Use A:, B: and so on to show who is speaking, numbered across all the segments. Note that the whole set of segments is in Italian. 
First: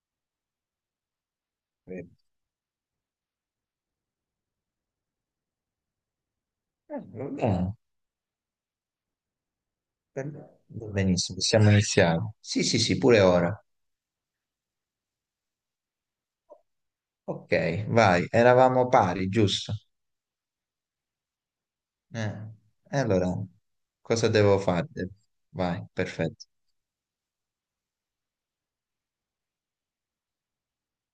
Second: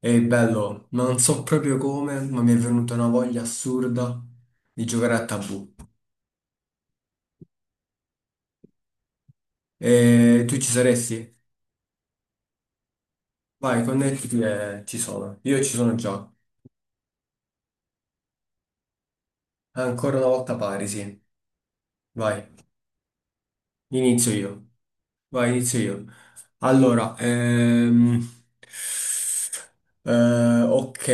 A: E bello, ma non so proprio
B: Eh,
A: come, ma mi è venuta una voglia assurda di giocare a Tabù.
B: Va bene. Per
A: E tu
B: me
A: ci
B: va
A: saresti?
B: benissimo, possiamo iniziare. Sì, sì, sì, pure ora.
A: Vai, connettiti e ci sono. Io ci sono già.
B: Ok, vai, eravamo pari, giusto?
A: Ancora una volta pari, sì.
B: Eh,
A: Vai,
B: e allora, cosa
A: inizio
B: devo
A: io.
B: fare?
A: Vai, inizio
B: Vai,
A: io.
B: perfetto.
A: Allora, ok.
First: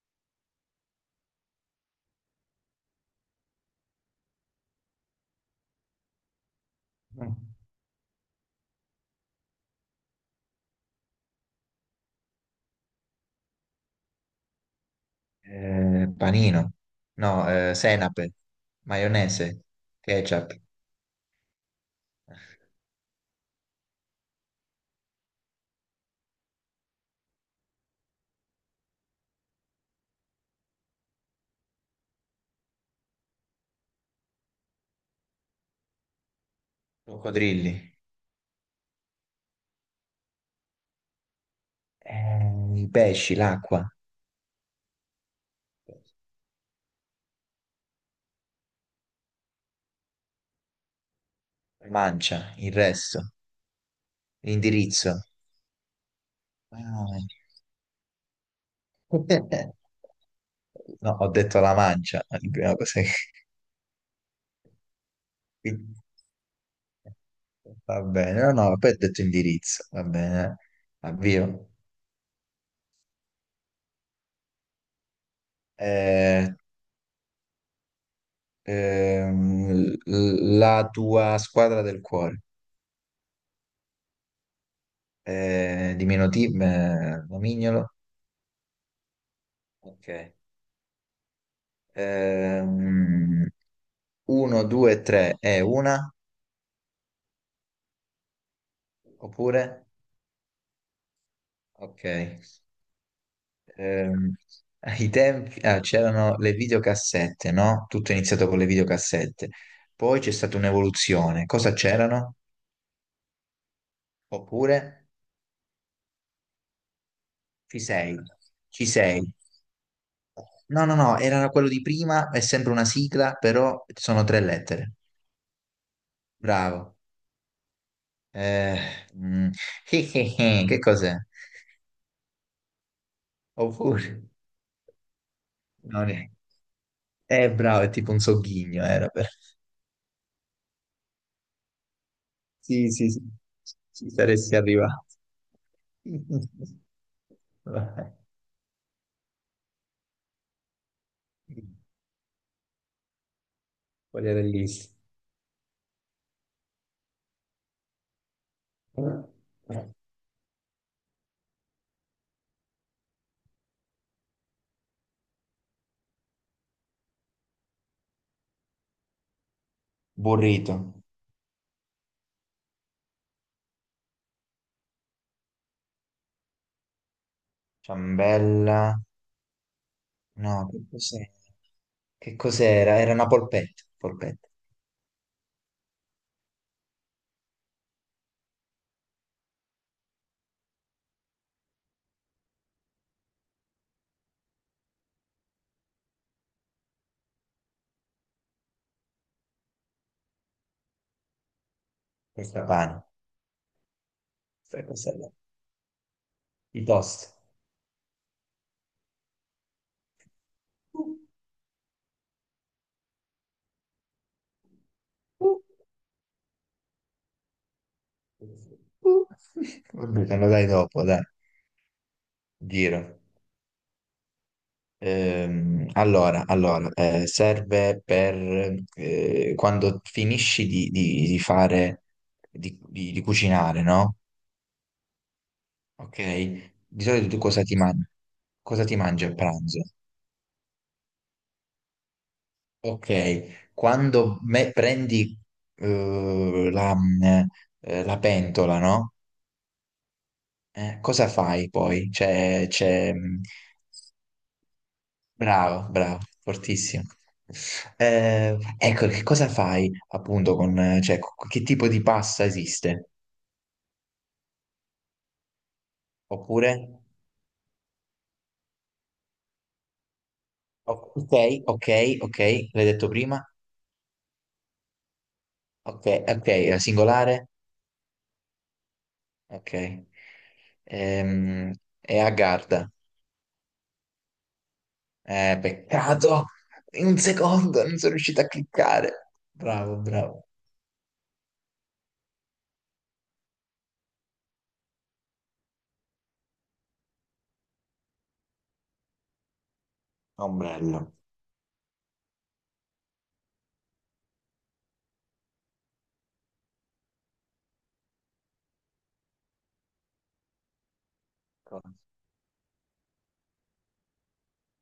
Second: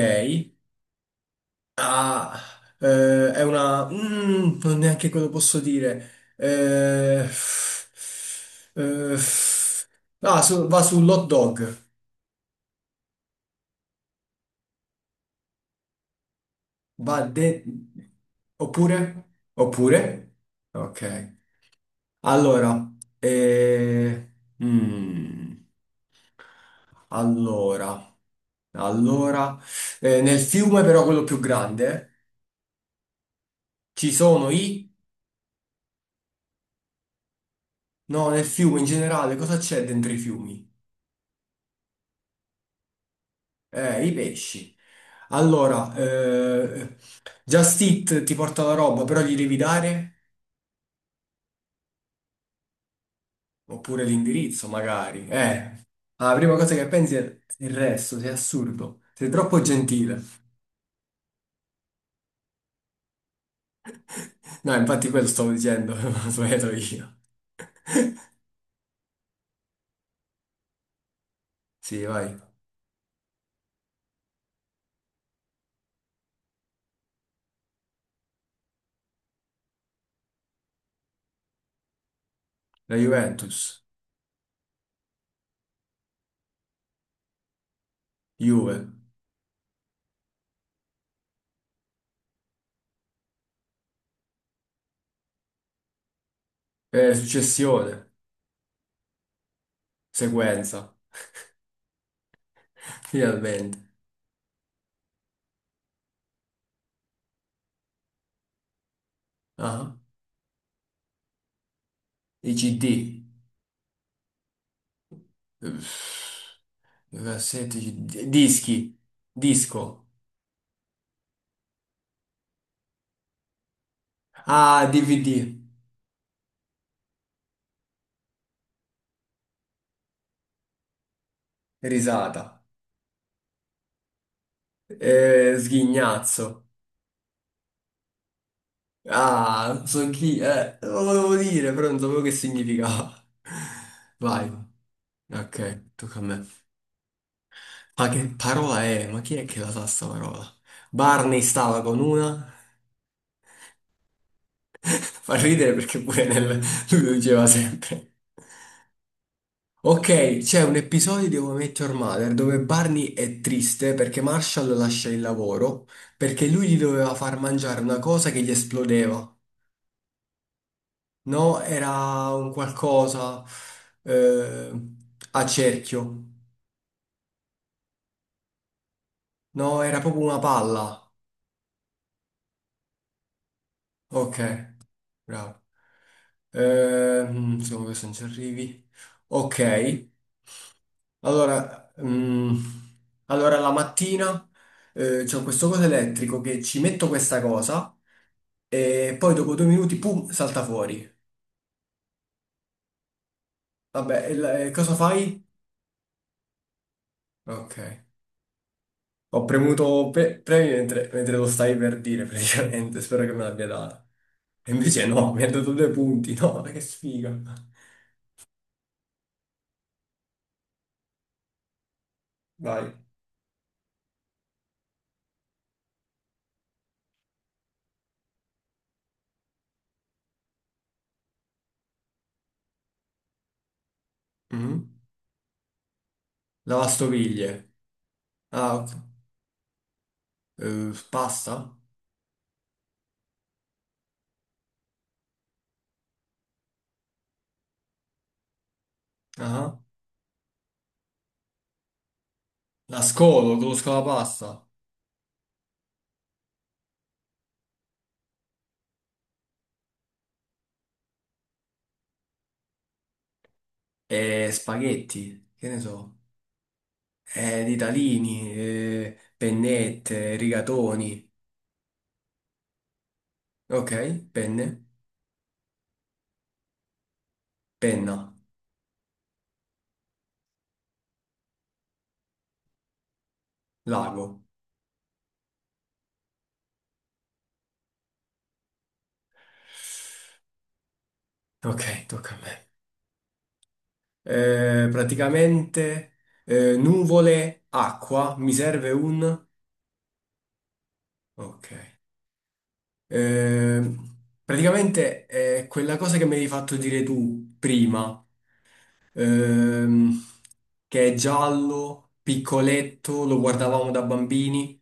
A: Ah, è una mm, non neanche quello posso dire. Eh,
B: Mm.
A: eh, va sull'hot dog.
B: Panino,
A: Va
B: no,
A: de...
B: senape,
A: Oppure?
B: maionese,
A: Oppure?
B: ketchup,
A: Ok. Allora, eh, mm, allora, allora, nel fiume però quello più grande ci sono i...
B: coccodrilli,
A: No, nel fiume in generale cosa c'è dentro i fiumi?
B: i pesci, l'acqua,
A: I pesci. Allora, Just Eat ti porta la roba, però gli devi dare?
B: mancia, il resto,
A: Oppure l'indirizzo,
B: l'indirizzo.
A: magari. La prima cosa che pensi
B: Ah,
A: è il resto, sei assurdo. Sei troppo gentile.
B: No, ho detto la mancia, è la prima cosa che
A: No, infatti quello stavo dicendo,
B: quindi-
A: ho sbagliato io.
B: va bene, no, no, poi ho detto indirizzo, va bene, avvio.
A: Sì, vai.
B: Eh, ehm, la tua squadra del cuore,
A: La Juventus.
B: diminutivo, nomignolo.
A: Juve.
B: Ok. Ehm, Uno, due, tre è una,
A: Successione.
B: oppure?
A: Sequenza.
B: Ok.
A: Finalmente.
B: Ehm, Ai tempi ah, c'erano le videocassette, no? Tutto è iniziato con le videocassette.
A: Ah,
B: Poi c'è stata un'evoluzione. Cosa c'erano?
A: i CD.
B: Oppure
A: Uff, cassette,
B: ci sei,
A: CD.
B: ci
A: Dischi.
B: sei.
A: Disco.
B: No, no, no, era quello di prima, è sempre una sigla, però sono tre
A: Ah,
B: lettere.
A: DVD,
B: Bravo. Eh, mm, che cos'è?
A: risata,
B: Oppure no, ne-
A: sghignazzo.
B: bravo, è tipo un sogghigno, era per...
A: Ah, so chi, lo volevo dire, però non sapevo che
B: Sì, sì, sì,
A: significava.
B: ci
A: Vai,
B: saresti arrivato.
A: ok, tocca a me. Ma
B: Vabbè.
A: che parola è? Ma chi è che la sa sta parola? Barney stava con una.
B: Quella era bellissima.
A: Fa ridere perché pure nel... lui lo diceva sempre. Ok, c'è un episodio di How I Met Your Mother dove Barney è triste perché Marshall lascia il lavoro perché lui gli doveva far mangiare una cosa che gli esplodeva.
B: Burrito,
A: No, era un qualcosa eh, a cerchio.
B: ciambella,
A: No, era proprio una
B: no, che
A: palla.
B: cos'era? Che cos'era? Era una polpetta,
A: Ok,
B: polpetta,
A: bravo. Secondo me se non ci arrivi. Ok, allora, allora la mattina c'è questo coso elettrico che ci metto questa cosa e poi dopo due minuti, pum, salta fuori.
B: questa pane,
A: Vabbè, e e
B: questa
A: cosa
B: cos'era?
A: fai?
B: I toast.
A: Ok. Ho premuto premi
B: Uh,
A: mentre lo stai per dire, praticamente. Spero che me l'abbia data. E invece no, mi ha dato due punti. No, ma che sfiga.
B: uh, uh. Vabbè, te lo dai dopo, dai,
A: Vai.
B: giro. Allora, allora, serve per quando finisci di fare, di cucinare, no?
A: Mhm.
B: Ok? Di solito tu
A: Lavastoviglie.
B: cosa ti mangi?
A: Ah,
B: Cosa
A: ok.
B: ti mangi a pranzo?
A: Pasta?
B: Ok, quando me- prendi eh, la, la pentola, no?
A: Ah.
B: Cosa fai poi? C'è,
A: La
B: c'è,
A: scolo, conosco la pasta.
B: bravo, bravo, fortissimo. Ecco, che cosa fai appunto con, cioè, co- che tipo di pasta esiste?
A: E spaghetti, che ne so.
B: Oppure,
A: Ditalini, pennette,
B: o-
A: rigatoni.
B: ok, ok, ok, l'hai detto prima,
A: Ok, penne,
B: ok, ok, è singolare,
A: penna,
B: ok. Ehm, è a Garda.
A: lago.
B: Peccato, in un secondo non sono riuscito a cliccare. Bravo, bravo.
A: Ok, tocca a me. Praticamente nuvole, acqua, mi serve un...
B: Ombrello.
A: Ok. Eh, praticamente è quella cosa che mi hai fatto dire tu prima, ehm, che è giallo, piccoletto, lo guardavamo da bambini.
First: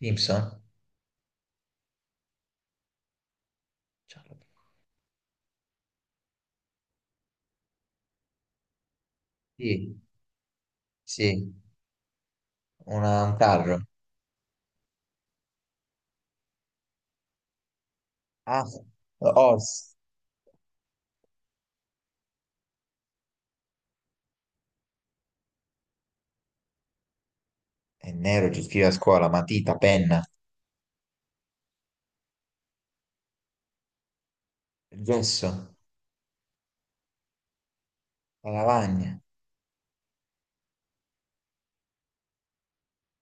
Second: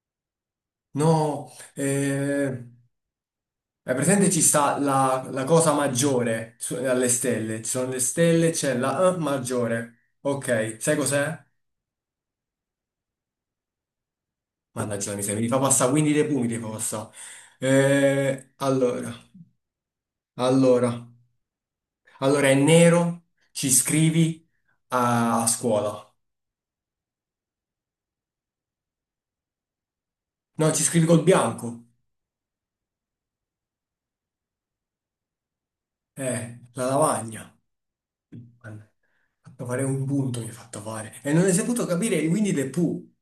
B: Simpson?
A: No, è presente ci sta la cosa maggiore alle stelle, ci sono le stelle, c'è la
B: Sì,
A: maggiore. Ok, sai cos'è?
B: sì, una- un carro.
A: Mannaggia la miseria, mi fa passare, quindi dei pumi ti fa passare.
B: Ah,
A: Allora,
B: Oz.
A: allora, allora è nero, ci scrivi a scuola.
B: È nero, ci scrive a scuola, matita, penna,
A: No, ci scrivi col bianco.
B: il gesso,
A: La lavagna.
B: la
A: Mannaggia, mi ha
B: lavagna.
A: fatto fare un punto, mi ha fatto fare. E non hai saputo capire, quindi dei pu.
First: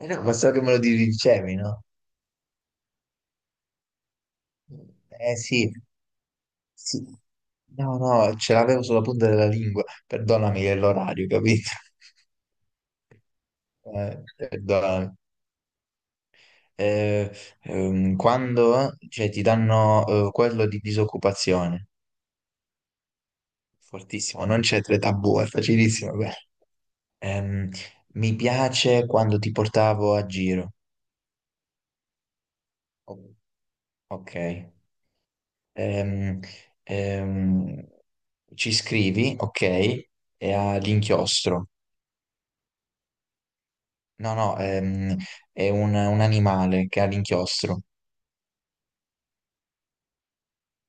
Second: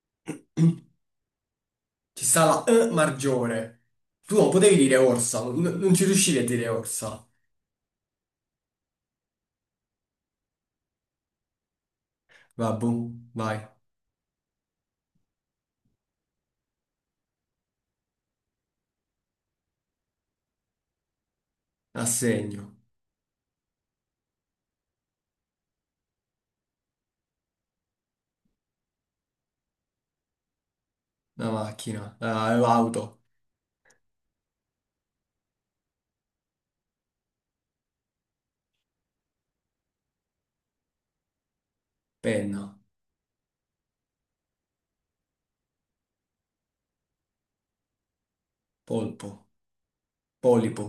B: Eh no, ma so che me lo dicevi, no?
A: Ci sta la E maggiore. Tu non potevi dire
B: Eh
A: orsa,
B: sì,
A: non ci riuscivi a dire
B: sì.
A: orsa.
B: No, no, ce l'avevo sulla punta della lingua. Perdonami, è l'orario, capito?
A: Vabbù, vai,
B: Perdonami. Eh, Quando cioè, ti danno quello di disoccupazione,
A: assegno,
B: fortissimo, non c'è tre tabù, è facilissimo. Quello. Ehm, Mi piace quando ti portavo a giro.
A: la macchina, l'auto,
B: Ok. Ehm, ehm, Ci scrivi, ok, e ha l'inchiostro.
A: penna,
B: No, no, è un animale che ha l'inchiostro.
A: polpo. Polipo,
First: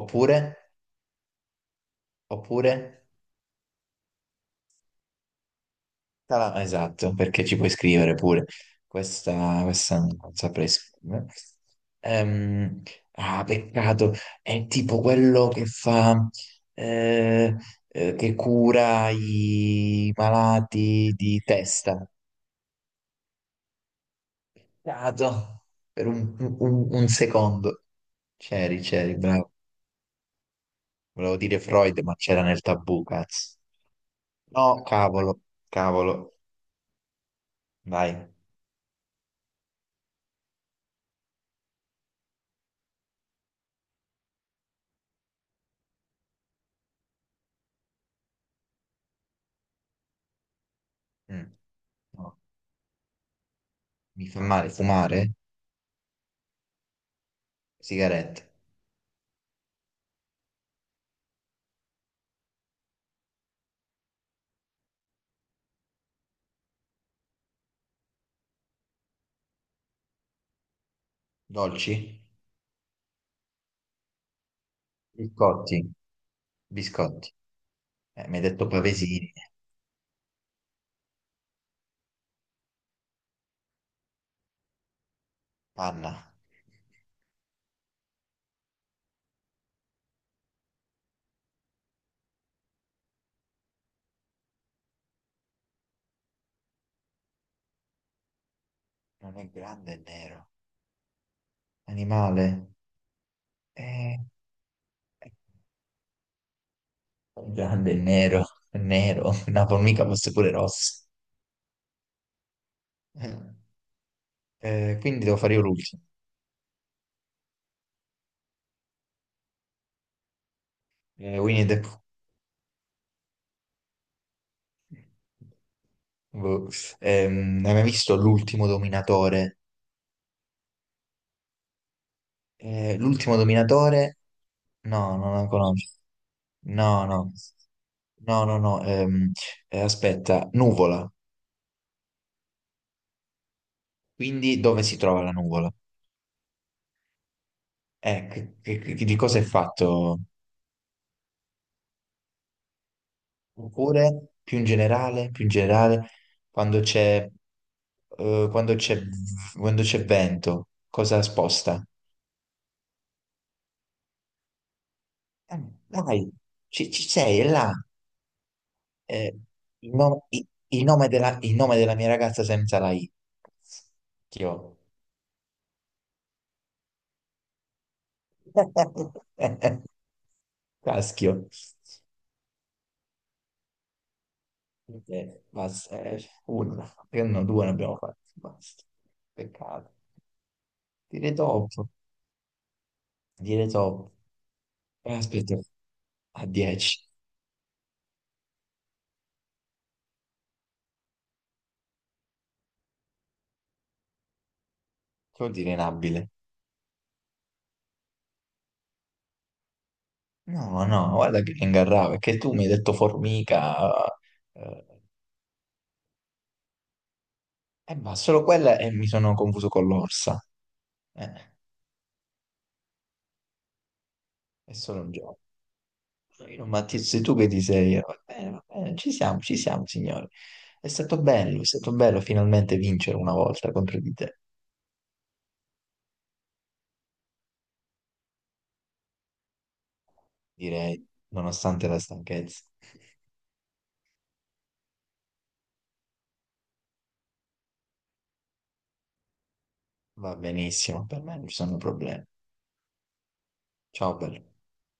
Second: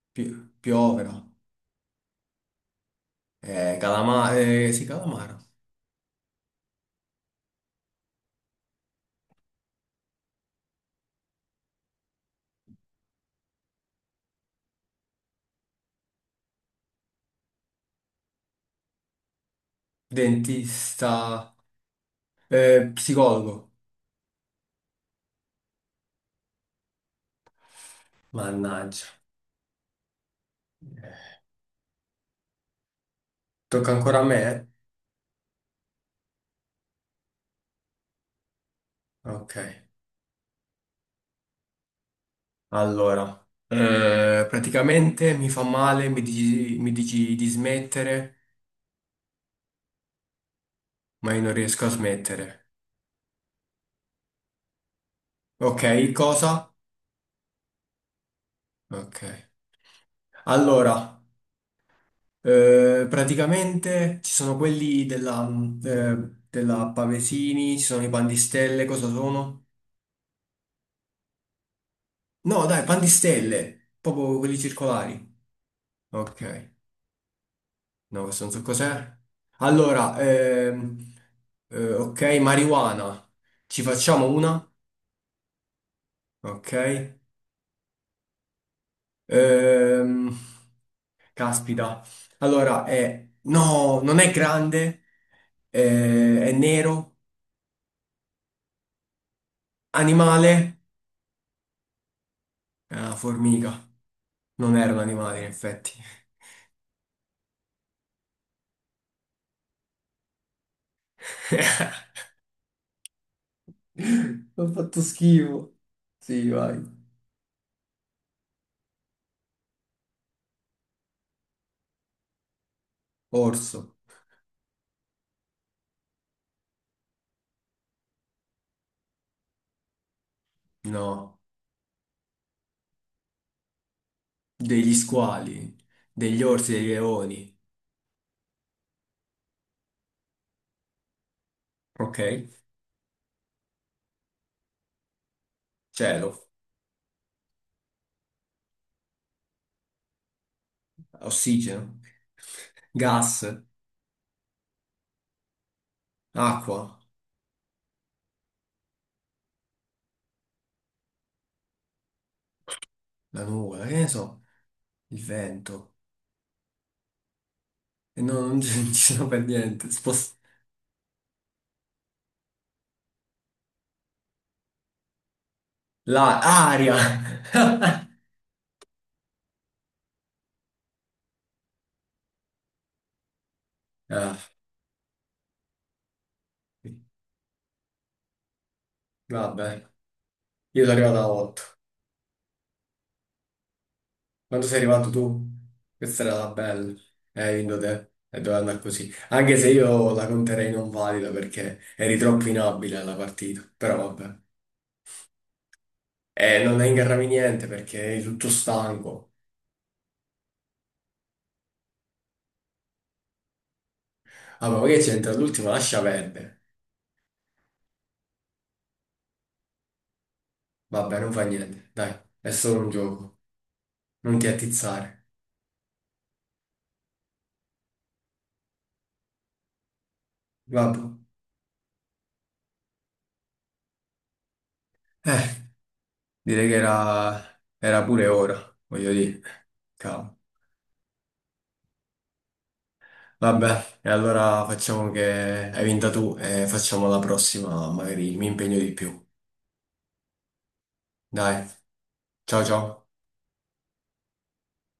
B: Oppure,
A: Piovera,
B: oppure,
A: sì, calamaro,
B: tala- esatto, perché ci puoi scrivere pure. Questa non saprei scrivere. Ehm, ah, peccato, è tipo quello che fa, eh, che cura i malati di
A: dentista,
B: testa.
A: psicologo.
B: Dato. Per un secondo. C'eri,
A: Mannaggia,
B: c'eri, bravo. Volevo dire Freud, ma c'era nel tabù, cazzo.
A: tocca ancora a me?
B: No, cavolo, cavolo. Vai.
A: Eh? Ok, allora. Praticamente mi fa male, mi dici di smettere, ma io non
B: Mm,
A: riesco a
B: no.
A: smettere.
B: Mi fa male fumare?
A: Ok, cosa?
B: Sigarette.
A: Ok. Allora, praticamente ci sono quelli della Pavesini, ci sono i pandistelle, cosa sono?
B: Dolci?
A: No, dai, pan di stelle, proprio quelli circolari.
B: Biscotti.
A: Ok,
B: Biscotti.
A: no,
B: Mi hai
A: questo non so
B: detto
A: cos'è.
B: pavesini.
A: Allora, ok, marijuana. Ci facciamo una?
B: Panna.
A: Ok. Ehm, caspita. Allora, è... No, non è grande, è nero.
B: Non è grande, è nero.
A: Animale?
B: Animale?
A: È una formica.
B: Eh,
A: Non era un
B: è
A: animale, in effetti.
B: grande, è nero. È nero. Una formica fosse pure rossa.
A: Ho fatto
B: Quindi devo fare io
A: schifo.
B: l'ultimo.
A: Sì, vai.
B: Winnie the Pooh.
A: Orso.
B: Boh. Hai mai visto L'ultimo Dominatore?
A: No.
B: L'ultimo Dominatore?
A: Degli
B: No, non la
A: squali,
B: conosco.
A: degli orsi, dei
B: No, no.
A: leoni,
B: No, no, no. Aspetta, nuvola.
A: ok?
B: Quindi dove si trova la nuvola?
A: Cielo,
B: Di cosa è fatto?
A: ossigeno, gas,
B: Oppure, più in generale, quando
A: acqua,
B: c'è eh, quando c'è quando c'è vento, cosa sposta?
A: la nuvola, che ne so, il
B: Eh,
A: vento.
B: Dai, ci sei, è là.
A: E no, non ci non ci sono
B: Eh,
A: per niente.
B: il, no- i- Il nome della, il nome della mia ragazza senza la I. Schio.
A: Aria!
B: Caschio.
A: Ah,
B: Basta, uno, perché no, due ne abbiamo fatti, basta.
A: vabbè,
B: Peccato.
A: io sono arrivato a
B: Dire
A: 8.
B: top, dire top.
A: Quando sei arrivato tu?
B: Aspetta,
A: Questa era
B: a
A: la bella.
B: 10.
A: Hai vinto te. E doveva andare così. Anche se io la conterei non valida perché eri troppo inabile alla partita. Però vabbè.
B: Che vuol dire inabile?
A: E non ingarrami niente perché eri tutto stanco.
B: No, no, guarda che ingarrava, perché tu mi hai detto formica,
A: Ah, ma
B: eh,
A: magari c'entra all'ultimo, lascia perdere.
B: ma solo quella e mi sono confuso con l'orsa.
A: Vabbè, non fa
B: Eh,
A: niente, dai, è solo un gioco. Non ti
B: è solo un
A: attizzare.
B: gioco. Io, Matteo, sei tu che ti sei... va bene, va bene, ci siamo, signore.
A: Vabbè.
B: È stato bello finalmente vincere una volta contro di te,
A: Eh, direi che era, pure ora, voglio dire. Cavolo.
B: direi, nonostante la stanchezza.
A: Vabbè, e allora facciamo che hai vinta tu e facciamo la prossima, magari mi impegno di più.
B: Va benissimo, per me non ci
A: Dai,
B: sono problemi.
A: ciao ciao.
B: Ciao, bello.